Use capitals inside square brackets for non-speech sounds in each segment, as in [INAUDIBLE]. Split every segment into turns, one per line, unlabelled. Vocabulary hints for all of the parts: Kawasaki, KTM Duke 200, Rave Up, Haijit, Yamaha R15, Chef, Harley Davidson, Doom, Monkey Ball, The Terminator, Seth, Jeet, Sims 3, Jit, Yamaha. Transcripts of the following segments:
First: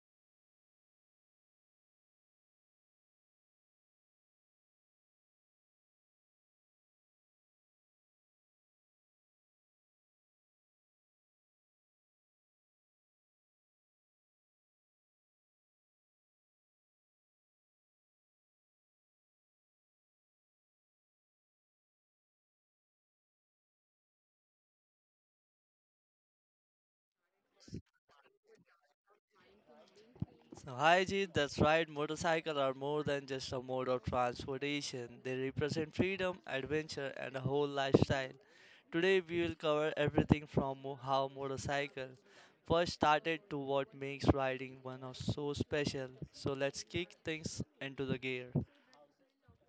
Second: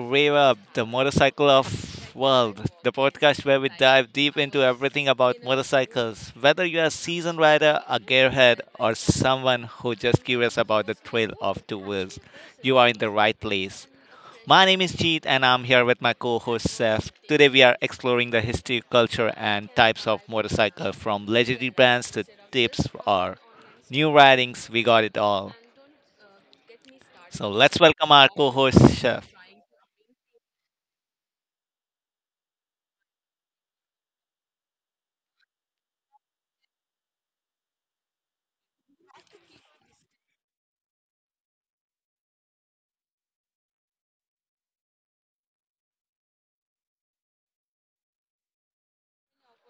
Rave Up, the motorcycle of world, the podcast where we dive deep into everything about motorcycles. Whether you're a seasoned rider, a gearhead, or someone who just curious about the thrill of two wheels, you are in the right place. My name is Jeet and I'm here with my co-host Seth. Today we are exploring the history, culture and types of motorcycle from legendary brands to tips or new ridings. We got it all. So let's welcome our co-host Chef.
So, Haijit, that's right, motorcycles are more than just a mode of transportation. They represent freedom, adventure, and a whole lifestyle. Today, we will cover everything from how motorcycles first started to what makes riding one of so special. So, let's kick things into the gear.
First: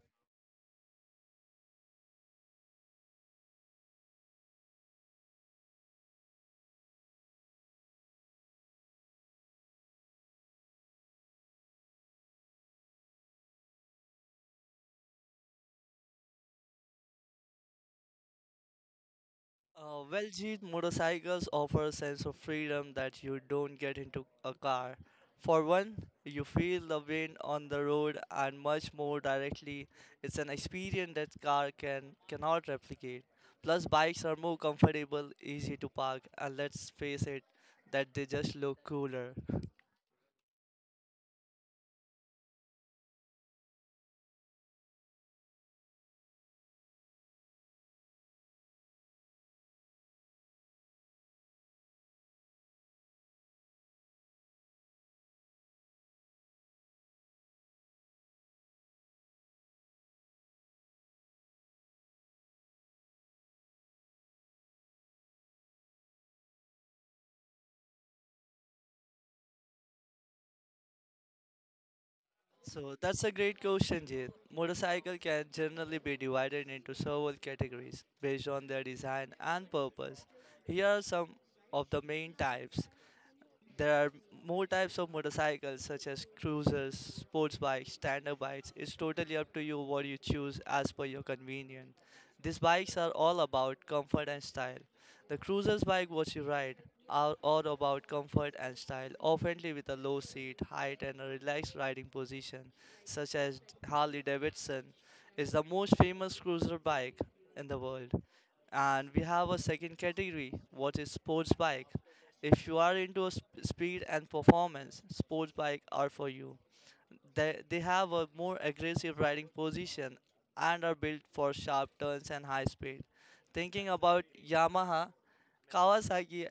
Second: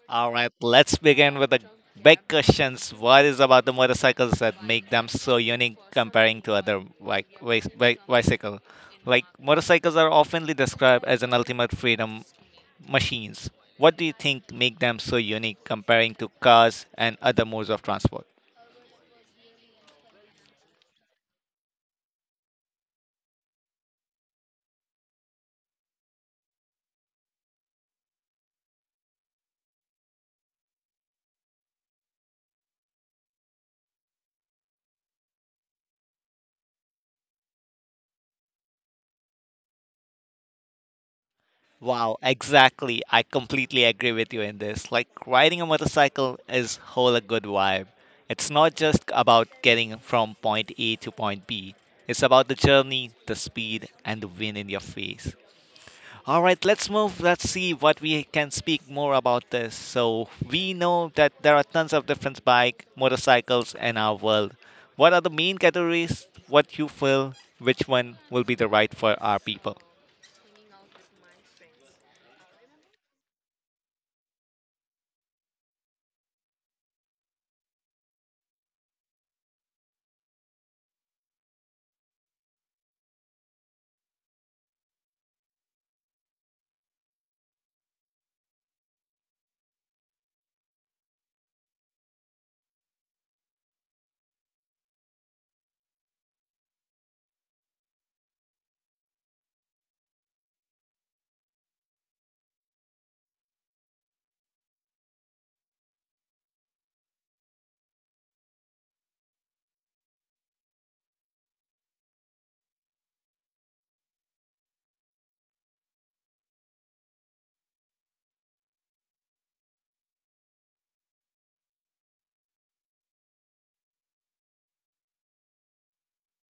All right, let's begin with the big questions. What is about the motorcycles that make them so unique comparing to other like bicycle? Like motorcycles are oftenly described as an ultimate freedom machines. What do you think make them so unique comparing to cars and other modes of transport?
Well, Jeet, motorcycles offer a sense of freedom that you don't get into a car. For one, you feel the wind on the road and much more directly. It's an experience that car cannot replicate. Plus, bikes are more comfortable, easy to park, and let's face it, that they just look cooler.
Wow, exactly. I completely agree with you in this. Like riding a motorcycle is whole a good vibe. It's not just about getting from point A to point B. It's about the journey, the speed, and the wind in your face. All right, let's move. Let's see what we can speak more about this. So we know that there are tons of different bike, motorcycles in our world. What are the main categories? What you feel? Which one will be the right for our people?
So that's a great question, Jit. Motorcycle can generally be divided into several categories based on their design and purpose. Here are some of the main types. There are more types of motorcycles such as cruisers, sports bikes, standard bikes. It's totally up to you what you choose as per your convenience. These bikes are all about comfort and style. The cruisers bike what you ride are all about comfort and style, often with a low seat, height and a relaxed riding position, such as Harley Davidson is the most famous cruiser bike in the world. And we have a second category, what is sports bike. If you are into speed and performance, sports bike are for you. They have a more aggressive riding position and are built for sharp turns and high speed. Thinking about Yamaha, Kawasaki,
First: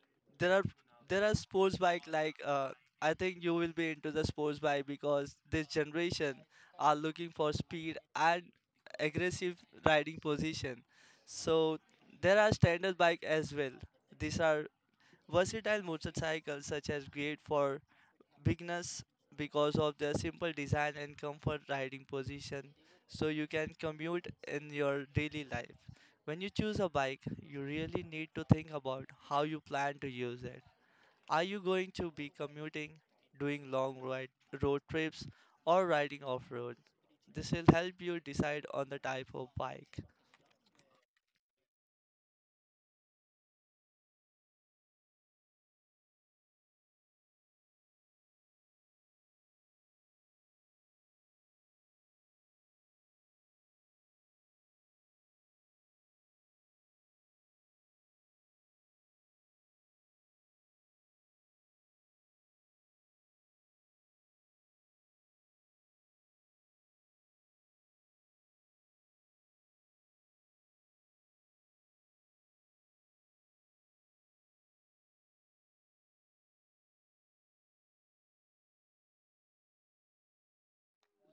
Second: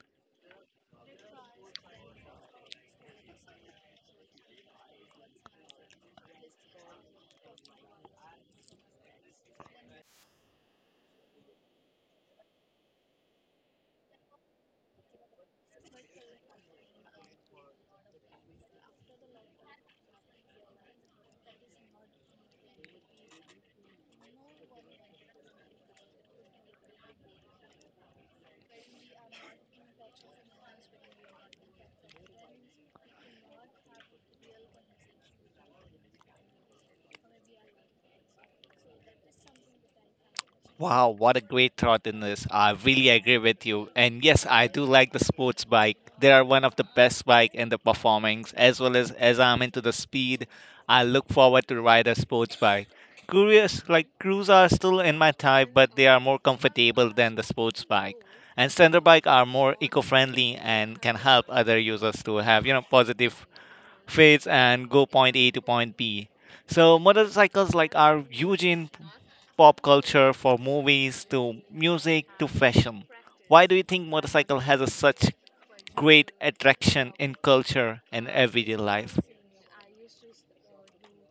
[LAUGHS] there are there are sports bike like I think you will be into the sports bike because this generation are looking for speed and aggressive riding position. So there are standard bike as well. These are versatile motorcycles such as great for beginners because of their simple design and comfort riding position so you can commute in your daily life. When you choose a bike, you really need to think about how you plan to use it. Are you going to be commuting, doing long ride, road trips, or riding off road? This will help you decide on the type of bike.
Wow, what a great thought in this. I really agree with you. And yes, I do like the sports bike. They are one of the best bike in the performance as well as I'm into the speed, I look forward to ride a sports bike. Curious, like crews are still in my type, but they are more comfortable than the sports bike. And standard bike are more eco-friendly and can help other users to have, you know, positive fades and go point A to point B. So motorcycles like are huge in pop culture for movies to music to fashion. Why do you think motorcycle has a such great attraction in culture and everyday life?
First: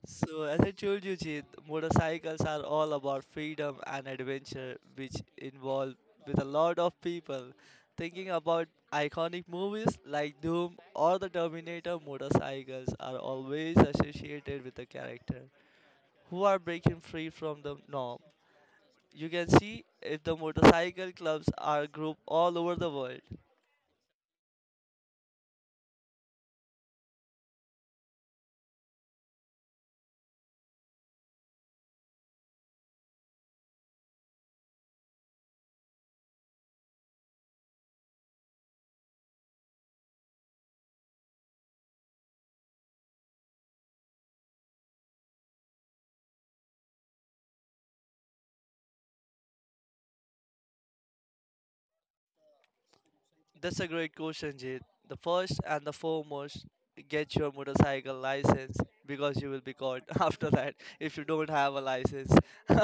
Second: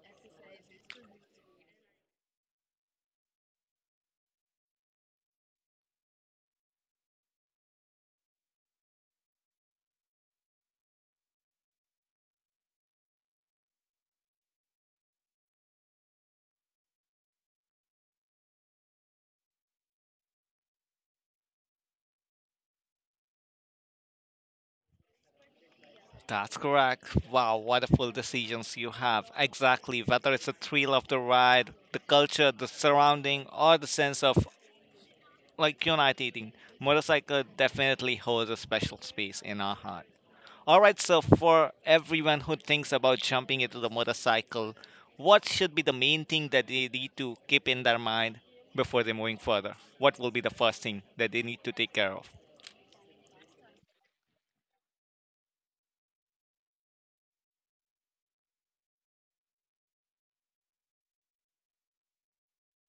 So, as I told you, Jeet, motorcycles are all about freedom and adventure, which involve with a lot of people. Thinking about iconic movies like Doom or The Terminator, motorcycles are always associated with a character who are breaking free from the norm. You can see if the motorcycle clubs are grouped all over the world.
That's correct. Wow, what a full decisions you have. Exactly. Whether it's the thrill of the ride, the culture, the surrounding, or the sense of like uniting, motorcycle definitely holds a special space in our heart. All right, so for everyone who thinks about jumping into the motorcycle, what should be the main thing that they need to keep in their mind before they're moving further? What will be the first thing that they need to take care of?
That's a great question, Jit. The first and the foremost, get your motorcycle license because you will be caught [LAUGHS] after that if you don't have a license. [LAUGHS]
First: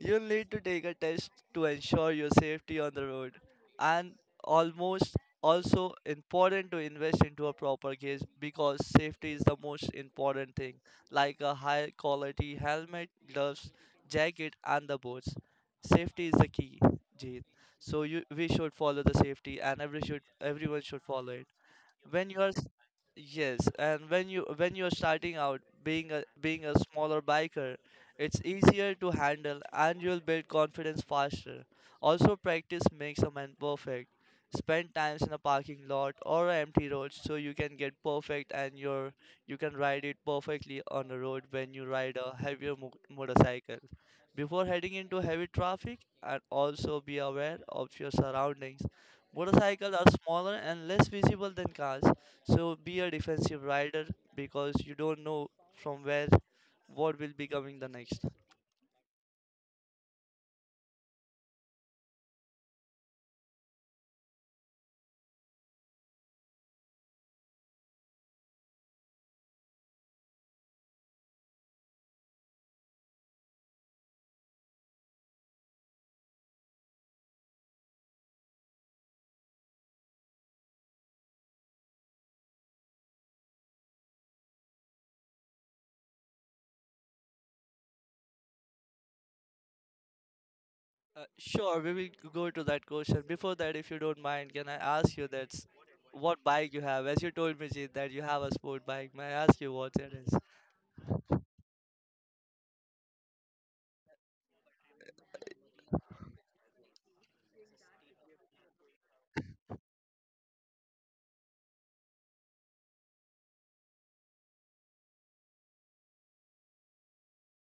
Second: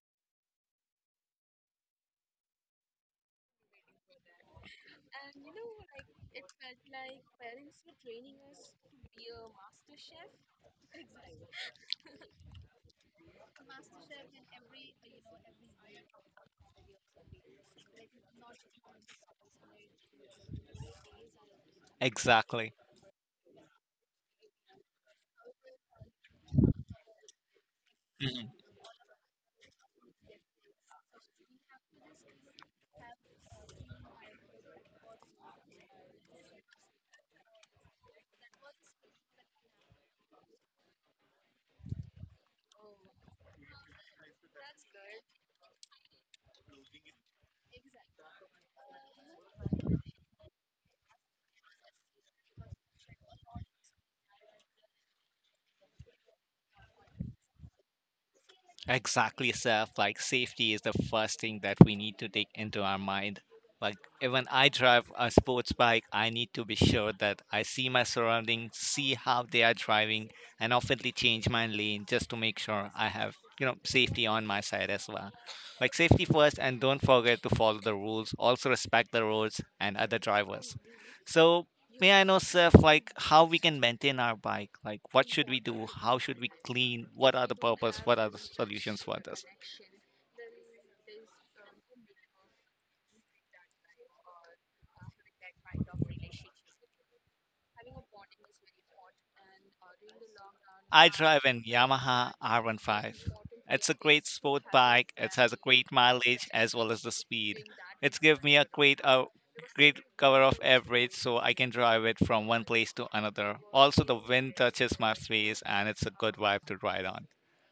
You'll need to take a test to ensure your safety on the road. And almost also important to invest into a proper case because safety is the most important thing, like a high quality helmet, gloves, jacket, and the boots. Safety is the key, Jit. So you, we should follow the safety, and everyone should follow it when you are
Exactly.
yes, and when you are starting out, being a smaller biker, it's easier to handle and you'll build confidence faster. Also, practice makes a man perfect. Spend times in a parking lot or an empty road so you can get perfect and you can ride it perfectly on the road when you ride a heavier motorcycle before heading into heavy traffic. And also be aware of your surroundings. Motorcycles are smaller and less visible than cars, so be a defensive rider because you don't know from where what will be coming the next.
Exactly, Seth. Like safety is the first thing that we need to take into our mind. Like even I drive a sports bike, I need to be sure that I see my surroundings, see how they are driving, and oftenly change my lane just to make sure I have, you know, safety on my side as well. Like safety first, and don't forget to follow the rules. Also respect the roads and other drivers. So may I know, Seth, like how we can maintain our bike? Like what should we do? How should we clean? What are the purpose? What are the solutions for this?
Sure, we will go to that question. Before that, if you don't mind, can I ask you that's what bike you have? As you told me, Jeet, that you have a sport bike, may I ask you what it is?
I drive an Yamaha R15. It's a great sport bike. It has a great mileage as well as the speed. It's give me a great cover of average so I can drive it from one place to another. Also the wind touches my face and it's a good vibe to ride on.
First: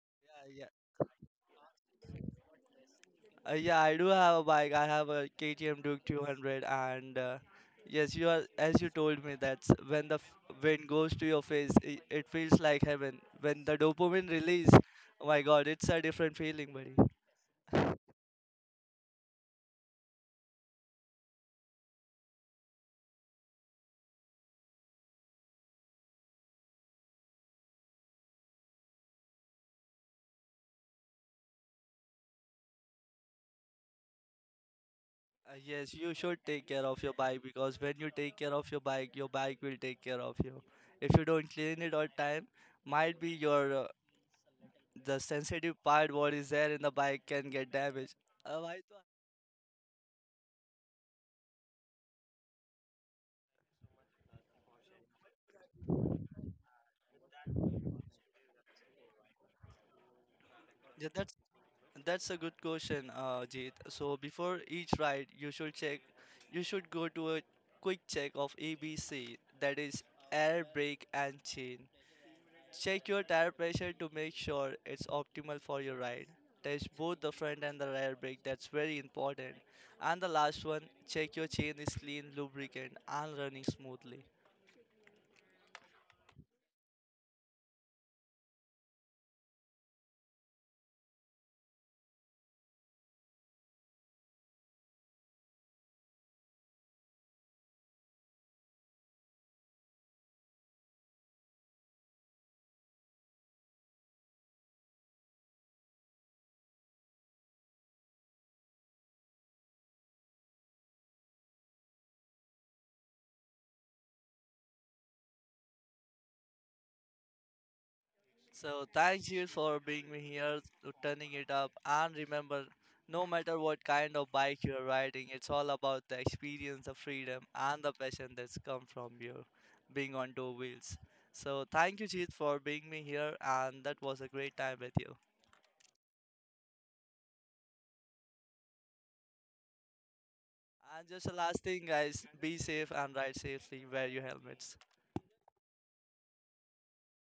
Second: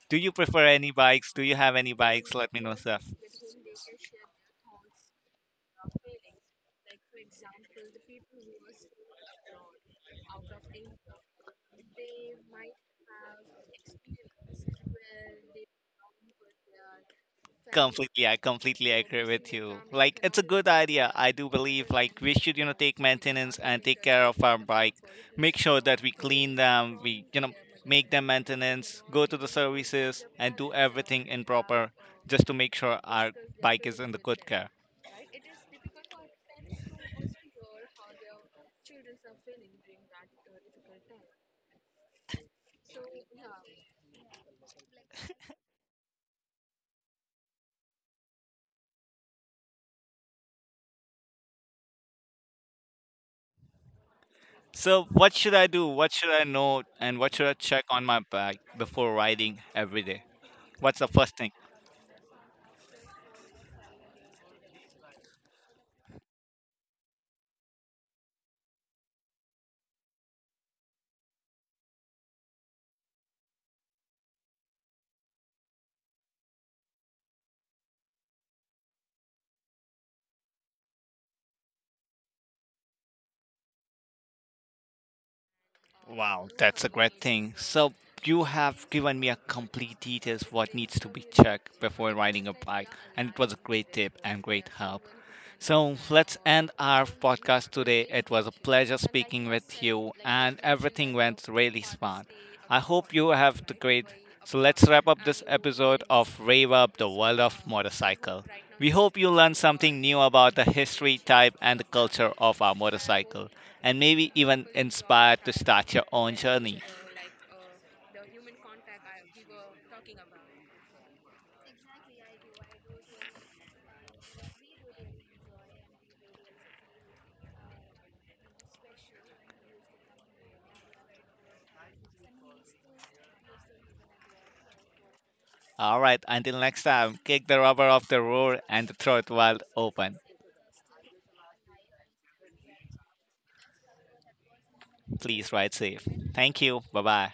Do you prefer any bikes? Do you have any bikes? Let me know stuff.
Yeah, I do have a bike. I have a KTM Duke 200, and yes, you are as you told me that's when the wind goes to your face, it feels like heaven. When the dopamine release, oh my God, it's a different feeling, buddy.
Completely, I completely agree with you. Like, it's a good idea. I do believe, like, we should, you know, take maintenance and take care of our bike. Make sure that we clean them, we make them maintenance, go to the services, and do everything in proper just to make sure our bike is in the good care.
Yes, you should take care of your bike because when you take care of your bike will take care of you. If you don't clean it on time, might be your the sensitive part what is there in the bike can get damaged. Why? तो-
So, what should I do? What should I know? And what should I check on my bike before riding every day? What's
Yeah,
the
that's
first thing?
That's a good question, Jeet. So before each ride, you should check, you should go to a quick check of ABC, that is air, brake and chain. Check your tire pressure to make sure it's optimal for your ride. Test both the front and the rear brake. That's very important. And the last one, check your chain is clean, lubricant, and running smoothly.
Wow, that's a great thing. So you have given me a complete details what needs to be checked before riding a bike, and it was a great tip and great help. So let's end our podcast today. It was a pleasure speaking with you, and everything went really smart. I hope you have the great. So let's wrap up this episode of Rave Up the World of Motorcycle. We hope you learned something new about the history, type, and the culture of our motorcycle, and maybe even inspired to start your own journey.
So thanks you for bringing me here, to turning it up, and remember, no matter what kind of bike you're riding, it's all about the experience, the freedom, and the passion that's come from you being on two wheels. So thank you, Jeet, for bringing me here, and that was a great time with you.
All right, until next time, kick the rubber off the road and throw it wide open.
And just the last thing, guys, be safe and ride safely. Wear your helmets.
Please ride safe. Thank you. Bye bye.